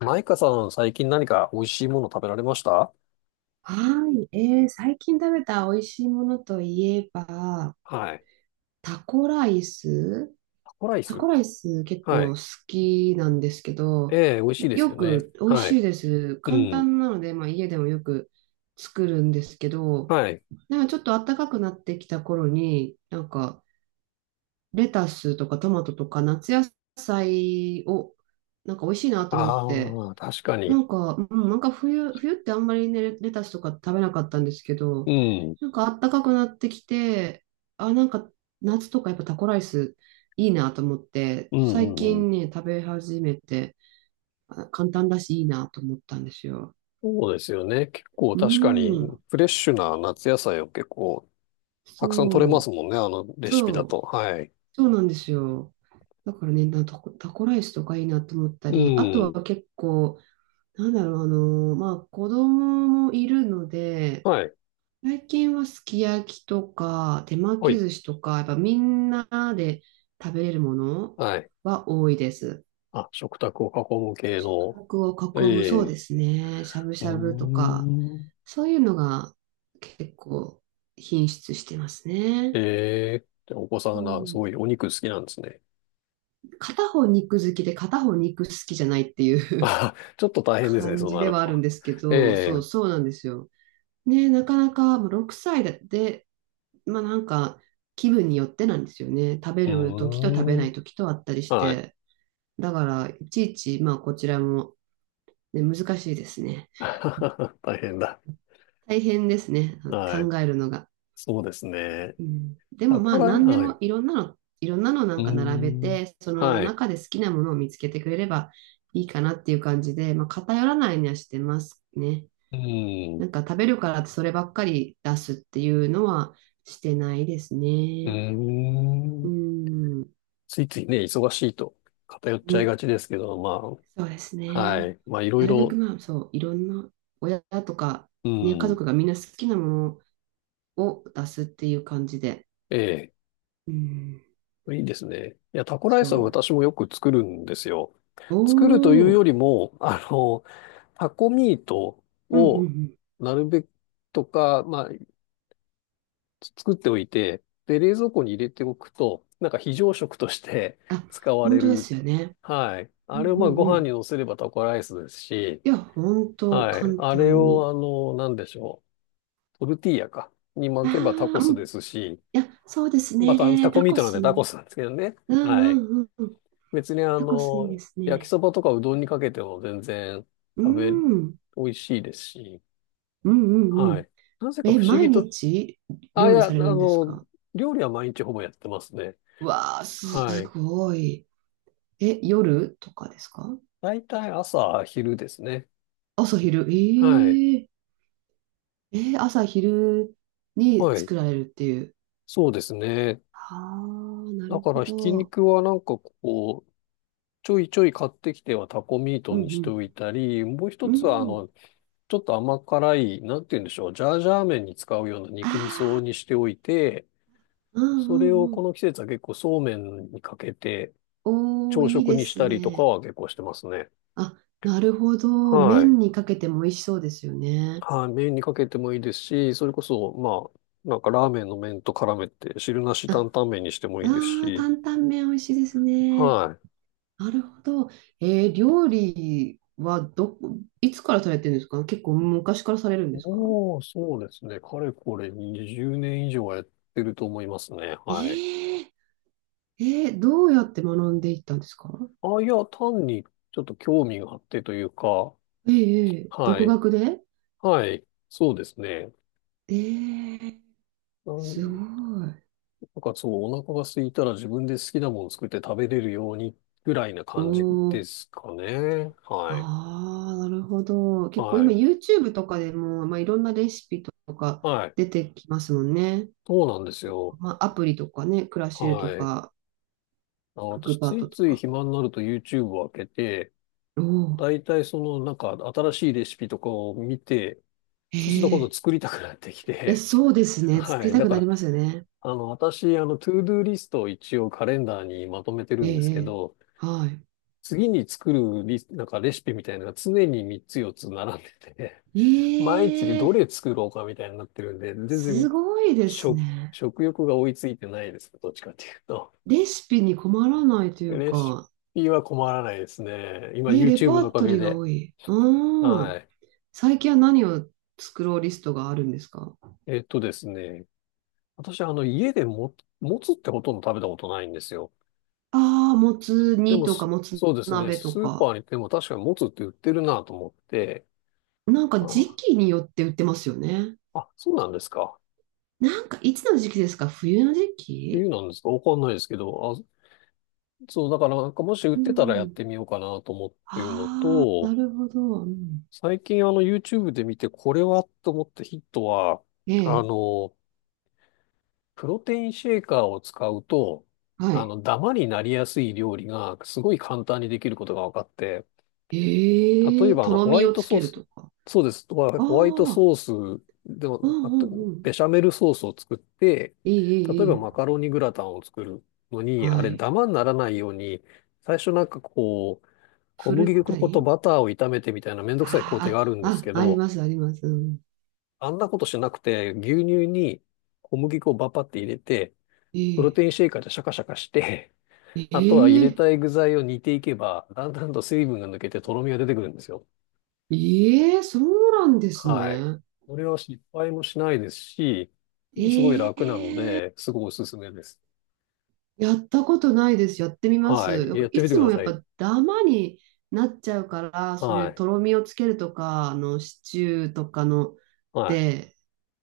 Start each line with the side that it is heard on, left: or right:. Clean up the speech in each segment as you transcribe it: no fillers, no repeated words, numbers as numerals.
left: マイカさん、最近何か美味しいもの食べられました？
right: はい。最近食べた美味しいものといえば、
left: はい。
right: タコライス。
left: タコライ
right: タ
left: ス。
right: コライス結
left: は
right: 構
left: い。
right: 好きなんですけど、
left: ええ、美味しいです
right: よ
left: よね。
right: く美味
left: はい。
right: しいです。
left: う
right: 簡
left: ん。
right: 単なので、まあ、家でもよく作るんですけど、
left: はい。
right: なんかちょっと暖かくなってきた頃に、なんかレタスとかトマトとか夏野菜をなんか美味しいなと思って、
left: ああ、確か
right: な
left: に。
right: んか、うん、なんか冬ってあんまりね、レタスとか食べなかったんですけ
left: う
right: ど、
left: ん。
right: なんか暖かくなってきて、あ、なんか夏とかやっぱタコライスいいなと思って、
left: うん、
right: 最
left: うん、うん。
right: 近ね、食べ始めて、あ簡単だしいいなと思ったんですよ。
left: そうですよね。結構
right: う
left: 確かに、
right: ん、
left: フレッシュな夏野菜を結構、たくさん取れます
right: そう、
left: もんね。あのレシピ
right: そ
left: だと。
right: う、
left: はい。
right: そうなんですよ。だからね、なタコ、タコライスとかいいなと思った
left: う
right: り、あと
left: ん。
right: は結構、なんだろう、あの、まあ子供もいるので、
left: はい。
right: 最近はすき焼きとか手巻
left: は
right: き
left: い。
right: 寿司とか、やっぱみんなで食べれるもの
left: はい。
right: は多いです。
left: あ、食卓を囲む系の。
right: 価格を囲む、そう
left: ええ。
right: ですね。しゃぶ
left: う
right: し
left: ー
right: ゃぶとか、
left: ん。
right: そういうのが結構品質してます
left: え
right: ね。
left: え。じゃあお子さ
right: う
left: んがす
right: ん。
left: ごいお肉好きなんですね。
right: 片方肉好きで片方肉好きじゃないってい う
left: あ、ちょっと 大変ですね、
right: 感
left: そう
right: じ
left: な
right: で
left: る
right: はあるん
left: と。
right: ですけ
left: え
right: ど、
left: え、
right: そう
left: う
right: そうなんですよ。ね、なかなかもう6歳でまあなんか気分によってなんですよね。食べる時と食べ
left: ー
right: ない
left: ん、
right: 時とあったりし
left: はい。
right: て。だからいちいちまあこちらも、ね、難しいですね。
left: 大変だ。
right: 大変ですね。
left: はい。
right: 考えるのが。
left: そうですね。
right: うん、で
left: タ
right: もま
left: コ
right: あ
left: ライ、
right: 何で
left: はい。
right: も
left: う
right: いろんなのな
left: ー
right: んか並べ
left: ん、
right: て、その
left: はい。
right: 中で好きなものを見つけてくれればいいかなっていう感じで、まあ偏らないようにはしてますね。
left: うーん、
right: な
left: う
right: んか食べるからってそればっかり出すっていうのはしてないです
left: ー
right: ね。う
left: ん。
right: ん。
left: ついついね、忙しいと偏っ
right: う
left: ちゃい
right: ん、
left: がちですけど、ま
right: そうです
left: あ、は
right: ね。
left: い。まあ、いろい
right: なるべく
left: ろ、
right: まあそう、いろんな親とか、
left: う
right: ね、家
left: ん、
right: 族がみんな好きなものを出すっていう感じで。
left: ええ、
right: うん、
left: いいですね。いや、タコライスは
right: そ
left: 私もよく作るんですよ。
right: う。
left: 作るとい
right: お
left: うよ
right: お、
left: りも、あの、タコミート
right: うんうんう
left: を
right: ん。
left: なるべくとか、まあ、作っておいて、で、冷蔵庫に入れておくと、なんか非常食として
right: あ、
left: 使わ
right: 本
left: れ
right: 当で
left: る。
right: すよね。
left: はい。
right: うん
left: あれを
right: う
left: まあ
right: ん
left: ご
right: う
left: 飯
right: ん。
left: に乗せればタコライスですし、
right: いや、本当
left: はい。
right: 簡
left: あれ
right: 単
left: を
right: に。
left: あの、なんでしょう。トルティーヤか。に巻
right: あ
left: けばタコ
right: あ、う
left: ス
right: ん。
left: で
right: い
left: すし、
right: や、そうです
left: また
right: ね。
left: タコ
right: タ
left: ミー
right: コ
left: トなんで
right: ス。う
left: タコ
right: ん
left: スなんですけどね。
right: う
left: はい。
right: んうんうん。
left: 別にあ
right: タコスいいで
left: の、
right: す
left: 焼き
right: ね。
left: そばとかうどんにかけても全然
right: う
left: 食べ、
right: ん。うん
left: 美味しいですし、
right: うんう
left: は
right: ん。
left: い。なぜか
right: え、
left: 不思
right: 毎
left: 議と、
right: 日
left: あ、い
right: 料理
left: や、あ
right: されるんです
left: の、
right: か？
left: 料理は毎日ほぼやってますね。
right: うわあ、
left: は
right: す
left: い。
right: ごい。え、夜とかですか？
left: 大体朝、昼ですね。
right: 朝
left: はい。
right: 昼。ええ、えー朝昼に
left: はい。
right: 作られるっていう。
left: そうですね。
right: ああ、な
left: だ
right: る
left: か
right: ほ
left: ら、ひき
right: ど。
left: 肉はなんかこう、ちょいちょい買ってきてはタコミー
right: う
left: トにして
right: ん
left: おいたり、もう一
right: う
left: つは
right: ん。
left: あ
right: うん。
left: の、ちょっと甘辛い、なんて言うんでしょう、ジャージャー麺に使うような肉味
right: あ
left: 噌にしておいて、
right: あ、うんう
left: それを
right: んう
left: こ
right: ん。
left: の季節は結構そうめんにかけて、
right: おー、
left: 朝
right: いい
left: 食
right: で
left: にし
right: す
left: たりとか
right: ね。
left: は結構してますね。
right: あ、なるほど。
left: はい。
right: 麺にかけても美味しそうですよね。
left: はい。麺にかけてもいいですし、それこそ、まあ、なんかラーメンの麺と絡めて、汁なし
right: あ、
left: 担々麺にしてもいいです
right: あー、
left: し、
right: 担々麺美味しいですね。
left: はい。
right: なるほど。えー料理はどこ、いつからされてるんですか？結構昔からされるんですか？
left: おー、そうですね。かれこれ20年以上はやってると思いますね。はい。
right: ええええ、どうやって学んでいったんですか？
left: あ、いや、単にちょっと興味があってというか、
right: ええええ
left: は
right: 独
left: い。
right: 学で？
left: はい。そうですね。
right: ええ
left: う
right: すご
left: ん、
right: い。
left: なんかそう、お腹が空いたら自分で好きなものを作って食べれるようにぐらいな
right: お
left: 感じで
right: お、
left: すかね。はい。
right: ああ、なるほど。結構
left: は
right: 今
left: い。
right: YouTube とかでも、まあ、いろんなレシピとか
left: はい。
right: 出てきますもんね。
left: そうなんですよ。
right: まあ、アプリとかね、クラシルと
left: はい。
right: か、
left: あの、
right: クッ
left: 私、
right: クパ
left: つ
right: ッ
left: い
right: ドと
left: つい
right: か。
left: 暇になると YouTube を開けて、
right: おお、
left: だいたいその、なんか新しいレシピとかを見て、そうすると今度
right: ええ、
left: 作りたくなってき
right: いや、
left: て、
right: そうです ね。作
left: は
right: り
left: い。
right: た
left: だ
right: く
left: か
right: なり
left: ら、
right: ますよね。
left: あの、私、あの、トゥードゥーリストを一応カレンダーにまとめて
right: え
left: る
right: え
left: んです
right: え
left: け
right: え
left: ど、
right: は
left: 次に作るなんかレシピみたいなのが常に3つ4つ並んでて、毎日でど
right: い。ええ
left: れ作ろうかみたいになってるんで、全然
right: すごいですね。
left: 食欲が追いついてないですね。どっちかっていうと。
right: レシピに困らないという
left: レシ
right: か、
left: ピは困らないですね。今
right: ね、レ
left: YouTube
right: パ
left: のお
right: ー
left: か
right: ト
left: げ
right: リーが
left: で。
right: 多い。うー
left: は
right: ん。
left: い。
right: 最近は何を作ろうリストがあるんですか？
left: えっとですね。私はあの家でも、もつってほとんど食べたことないんですよ。
right: ああー、もつ
left: で
right: 煮
left: も
right: とか、
left: す
right: もつ
left: そうですね。
right: 鍋と
left: スーパ
right: か。
left: ーに行っても確かにもつって売ってるなと思って。
right: なんか時
left: あ、
right: 期によって売ってますよね。
left: あ、そうなんですか？
right: なんかいつの時期ですか？冬の時
left: 冬
right: 期？
left: なんですか？わかんないですけど。あ、そう、だからなんかもし売っ
right: う
left: てたらやっ
right: ん。
left: てみようかなと思ってるの
right: ああ、な
left: と、
right: るほど。うん、
left: 最近あの YouTube で見てこれはと思ったヒットは、
right: え
left: あ
right: え、
left: の、プロテインシェーカーを使うと、
right: は
left: あ
right: い。
left: の、ダマになりやすい料理がすごい簡単にできることが分かって、例
right: え
left: え
right: え、
left: ばあ
right: と
left: の
right: ろ
left: ホワ
right: み
left: イ
right: を
left: ト
right: つ
left: ソー
right: ける
left: ス、
right: とか。
left: そうです、ホワホワイト
right: ああ、
left: ソースでは
right: う
left: な
right: ん
left: く
right: うん
left: て、
right: うん。
left: ベシャメルソースを作って、
right: いいい
left: 例え
right: いい
left: ば
right: い。
left: マカロニグラタンを作るのに、あ
right: は
left: れ
right: い。
left: ダマにならないように、最初なんかこう、小
right: ふる
left: 麦
right: った
left: 粉と
right: り、
left: バターを炒めてみたいなめんどくさい工程
right: あ
left: があるん
right: ー
left: です
right: あ、
left: け
right: あ、あり
left: ど、
right: ます、あります。うん、
left: あんなことしなくて、牛乳に小麦粉をバパって入れて、プロ
right: ええ
left: テインシェイカーでシャカシャカして、あとは入れ
right: ええ
left: たい具材を煮ていけば、だんだんと水分が抜けてとろみが出てくるんですよ。
right: ええ、そうなんです
left: はい。
right: ね。
left: これは失敗もしないですし、すごい楽
right: ええ
left: なので、すごいおすすめです。
right: やったことないです。やってみま
left: は
right: す。な
left: い。
right: んか
left: やって
right: い
left: みて
right: つ
left: くだ
right: もや
left: さ
right: っ
left: い。
right: ぱダマになっちゃうから、そう
left: は
right: いう
left: い。
right: とろみをつけるとか、あのシチューとかの
left: はい。
right: で、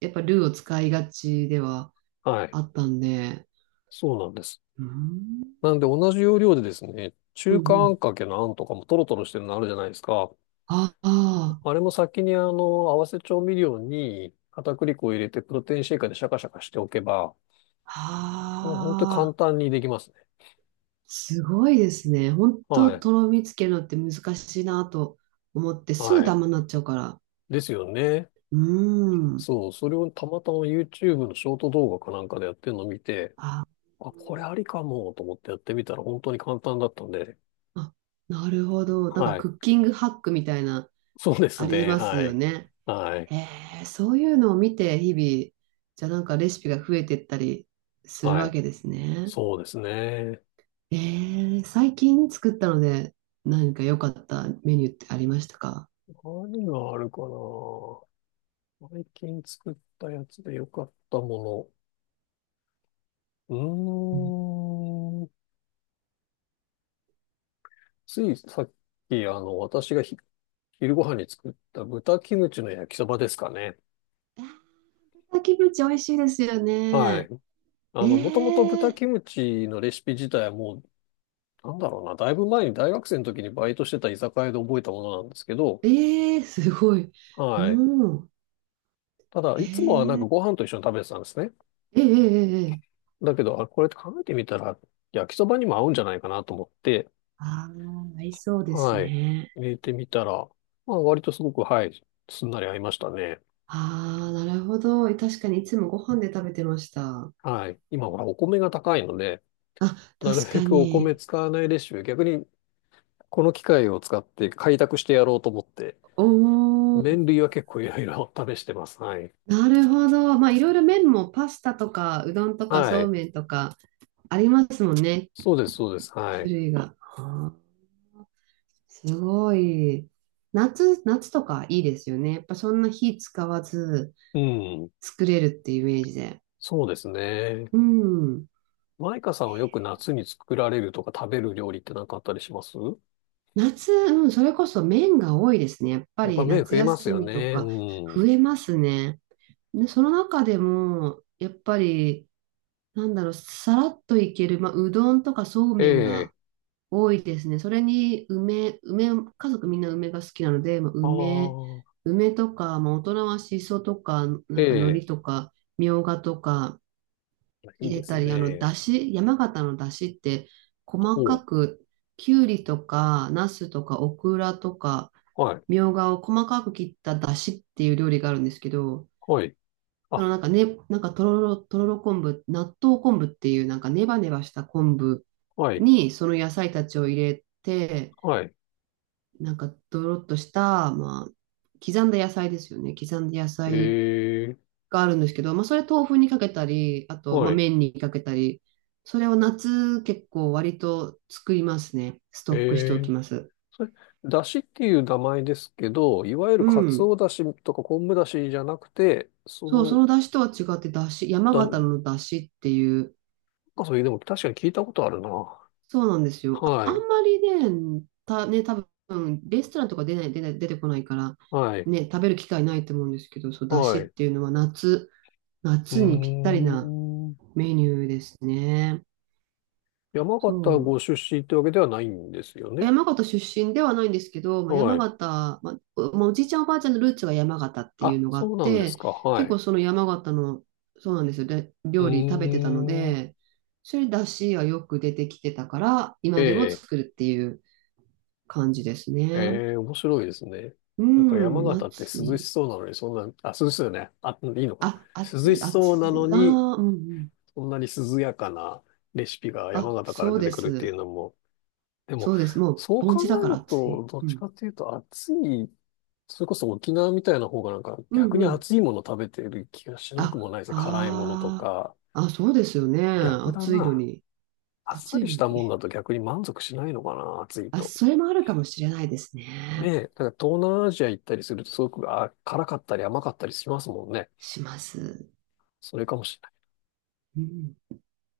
right: やっぱルーを使いがちでは
left: はい。
right: あったんで。
left: そうなんです。
right: うん、
left: なんで同じ要領でですね、
right: うん、う
left: 中華あ
right: ん。
left: んかけのあんとかもトロトロしてるのあるじゃないですか。
right: ああ、
left: あれも先にあの、合わせ調味料に片栗粉を入れてプロテインシェイカーでシャカシャカしておけば、もう本当に簡
right: ああ。
left: 単にできますね。
right: すごいですね。本当
left: はい。
right: とろみつけるのって難しいなと思って、すぐ
left: は
right: ダ
left: い。
right: マになっちゃうから。
left: ですよね。
right: うーん。
left: そう。それをたまたま YouTube のショート動画かなんかでやってるのを見て、
right: あ、
left: あ、これありかもと思ってやってみたら本当に簡単だったんで。
right: あ、なるほど。なんか
left: はい。
right: クッキングハックみたいな、
left: そうです
right: あり
left: ね。
right: ます
left: は
right: よ
left: い。
right: ね。
left: はい。
right: へえ、そういうのを見て、日々、じゃあなんかレシピが増えてったりする
left: は
right: わ
left: い。
right: けですね。
left: そうですね。
right: えー最近作ったので、何か良かったメニューってありましたか？
left: 何があるかな。最近作ったやつで良かったもの。う
right: うん、
left: ーん。ついさっき、あの、私が昼ご飯に作った豚キムチの焼きそばですかね。
right: あー、キムチ美味しいですよ
left: はい。
right: ね。
left: あ
right: え
left: の、もともと豚
right: え
left: キムチのレシピ自体はもう、なんだろうな、だいぶ前に大学生の時にバイトしてた居酒屋で覚えたものなんですけど、
right: ええすごい。う
left: はい。
right: ん。
left: ただ、いつもはなんかご飯と一緒に食べてたんですね。
right: ええええええ、
left: だけど、あ、これって考えてみたら、焼きそばにも合うんじゃないかなと思って、
right: ああ、合いそうです
left: はい。
right: ね。
left: 入れてみたら、まあ、割とすごく、はい、すんなり合いましたね。
right: ああ、なるほど。確かにいつもご飯で食べてました。
left: はい。今はお米が高いので、
right: あ、
left: なる
right: 確
left: べ
right: か
left: くお米
right: に。
left: 使わないレシピ、逆にこの機械を使って開拓してやろうと思って、
right: おお、
left: 麺類は結構いろいろ 試してます。はい。
right: なるほど。まあ、いろいろ麺もパスタとか、うどんとか、
left: は
right: そう
left: い。
right: めんとか、ありますもんね。
left: そうです、そうです。は
right: 種
left: い。
right: 類が。あーすごい。夏とかいいですよね。やっぱそんな火使わず
left: うん。
right: 作れるっていうイメージで。
left: そうですね。
right: うん。
left: マイカさんはよく夏に作られるとか食べる料理って何かあったりします？
right: 夏、うん、それこそ麺が多いですね。やっぱ
left: やっぱ
right: り
left: 麺増
right: 夏
left: えます
right: 休
left: よ
right: みと
left: ね。
right: か
left: う
right: 増
left: ん。
right: えますね。で、その中でも、やっぱり、なんだろう、さらっといける、まあ、うどんとかそう
left: え
right: めんが
left: え。
right: 多いですね。それに、家族みんな梅が好きなので、まあ、
left: ああ。
right: 梅とか、まあ、大人はしそとか、な
left: え
right: んか海
left: え。
right: 苔とか、みょうがとか
left: いい
right: 入
left: で
right: れ
left: す
right: たり、あの、
left: ね。
right: だし、山形のだしって、細
left: お
right: か
left: う。
right: く、きゅうりとか、ナスとか、オクラとか、
left: はい。
right: みょうがを細かく切っただしっていう料理があるんですけど、
left: はい。
right: そ
left: あ、
right: のなんかね、なんかとろろ昆布、納豆昆布っていうなんかネバネバした昆布
left: はい。
right: にその野菜たちを入れて、
left: はい。
right: なんかドロッとした、まあ、刻んだ野菜
left: ええ。
right: があるんですけど、まあ、それ豆腐にかけたり、あと、ま
left: は
right: あ、
left: い。
right: 麺にかけたり、それを夏結構割と作りますね。ス
left: え
right: トックしておき
left: え、
right: ます。
left: それ、だしっていう名前ですけど、いわゆる
right: う
left: カツ
right: ん。
left: オだしとか昆布だしじゃなくて、そ
right: そう、そ
left: の、
right: の出汁とは違って、出汁、山
left: な
right: 形
left: ん
right: の出汁っていう、
left: かそれでも確かに聞いたことあるな。
right: そうなんですよ。
left: は
right: ああん
left: い、
right: まりね、た、ね、多分レストランとか出てこないから、
left: はい、
right: ね、食べる機会ないと思うんですけど、そう、だし
left: はい。
right: っ
left: う
right: ていうのは夏、
left: ー
right: 夏にぴったりな
left: ん。
right: メニューですね。
left: 山
right: そ
left: 形ご
right: う。
left: 出身ってわけではないんですよね？
right: 山形出身ではないんですけど、まあ、
left: は
right: 山
left: い。
right: 形、まあ、おじいちゃんおばあちゃんのルーツが山形っていう
left: あ、
right: のがあっ
left: そうなんです
right: て、
left: か。は
right: 結
left: い。
right: 構その山形の、そうなんですよ、で
left: う
right: 料理食べてたの
left: ーん。
right: で、それだしがよく出てきてたから、
left: え
right: 今でも
left: え、
right: 作るっていう感じですね。
left: ええ、面白いですね。
right: う
left: なんか山
right: ん、
left: 形って
right: 暑
left: 涼し
right: い。
left: そうなのに、そんな、あ、涼しそうよね。あ、いいのか。
right: あ、
left: 涼しそうなのに、
right: あー、うん、うん。
left: そんなに涼やかなレシピが山
right: あ、
left: 形から
right: そう
left: 出て
right: で
left: くるっていう
right: す。
left: のも、で
right: そ
left: も、
right: うです。もう、
left: そう
right: 盆
left: 考
right: 地だ
left: え
right: から
left: る
right: 暑い。
left: と、どっ
right: う
left: ち
right: ん。
left: かっていうと暑い、それこそ沖縄みたいな方がなんか
right: うん、
left: 逆
right: う
left: に
right: ん。
left: 暑いもの食べてる気がしなく
right: あ、
left: もないですね。辛いものと
right: あー、
left: か。
right: あ、そうですよね。
left: 逆だ
right: 暑いの
left: な。
right: に。
left: あっさ
right: 暑い
left: りし
right: の
left: たもん
right: に。
left: だと逆に満足しないのかな、暑い
right: あ、
left: と。
right: それもあるかもしれないです
left: ね
right: ね。
left: え、だから東南アジア行ったりするとすごく辛かったり甘かったりしますもんね。
right: します。
left: それかもし
right: うん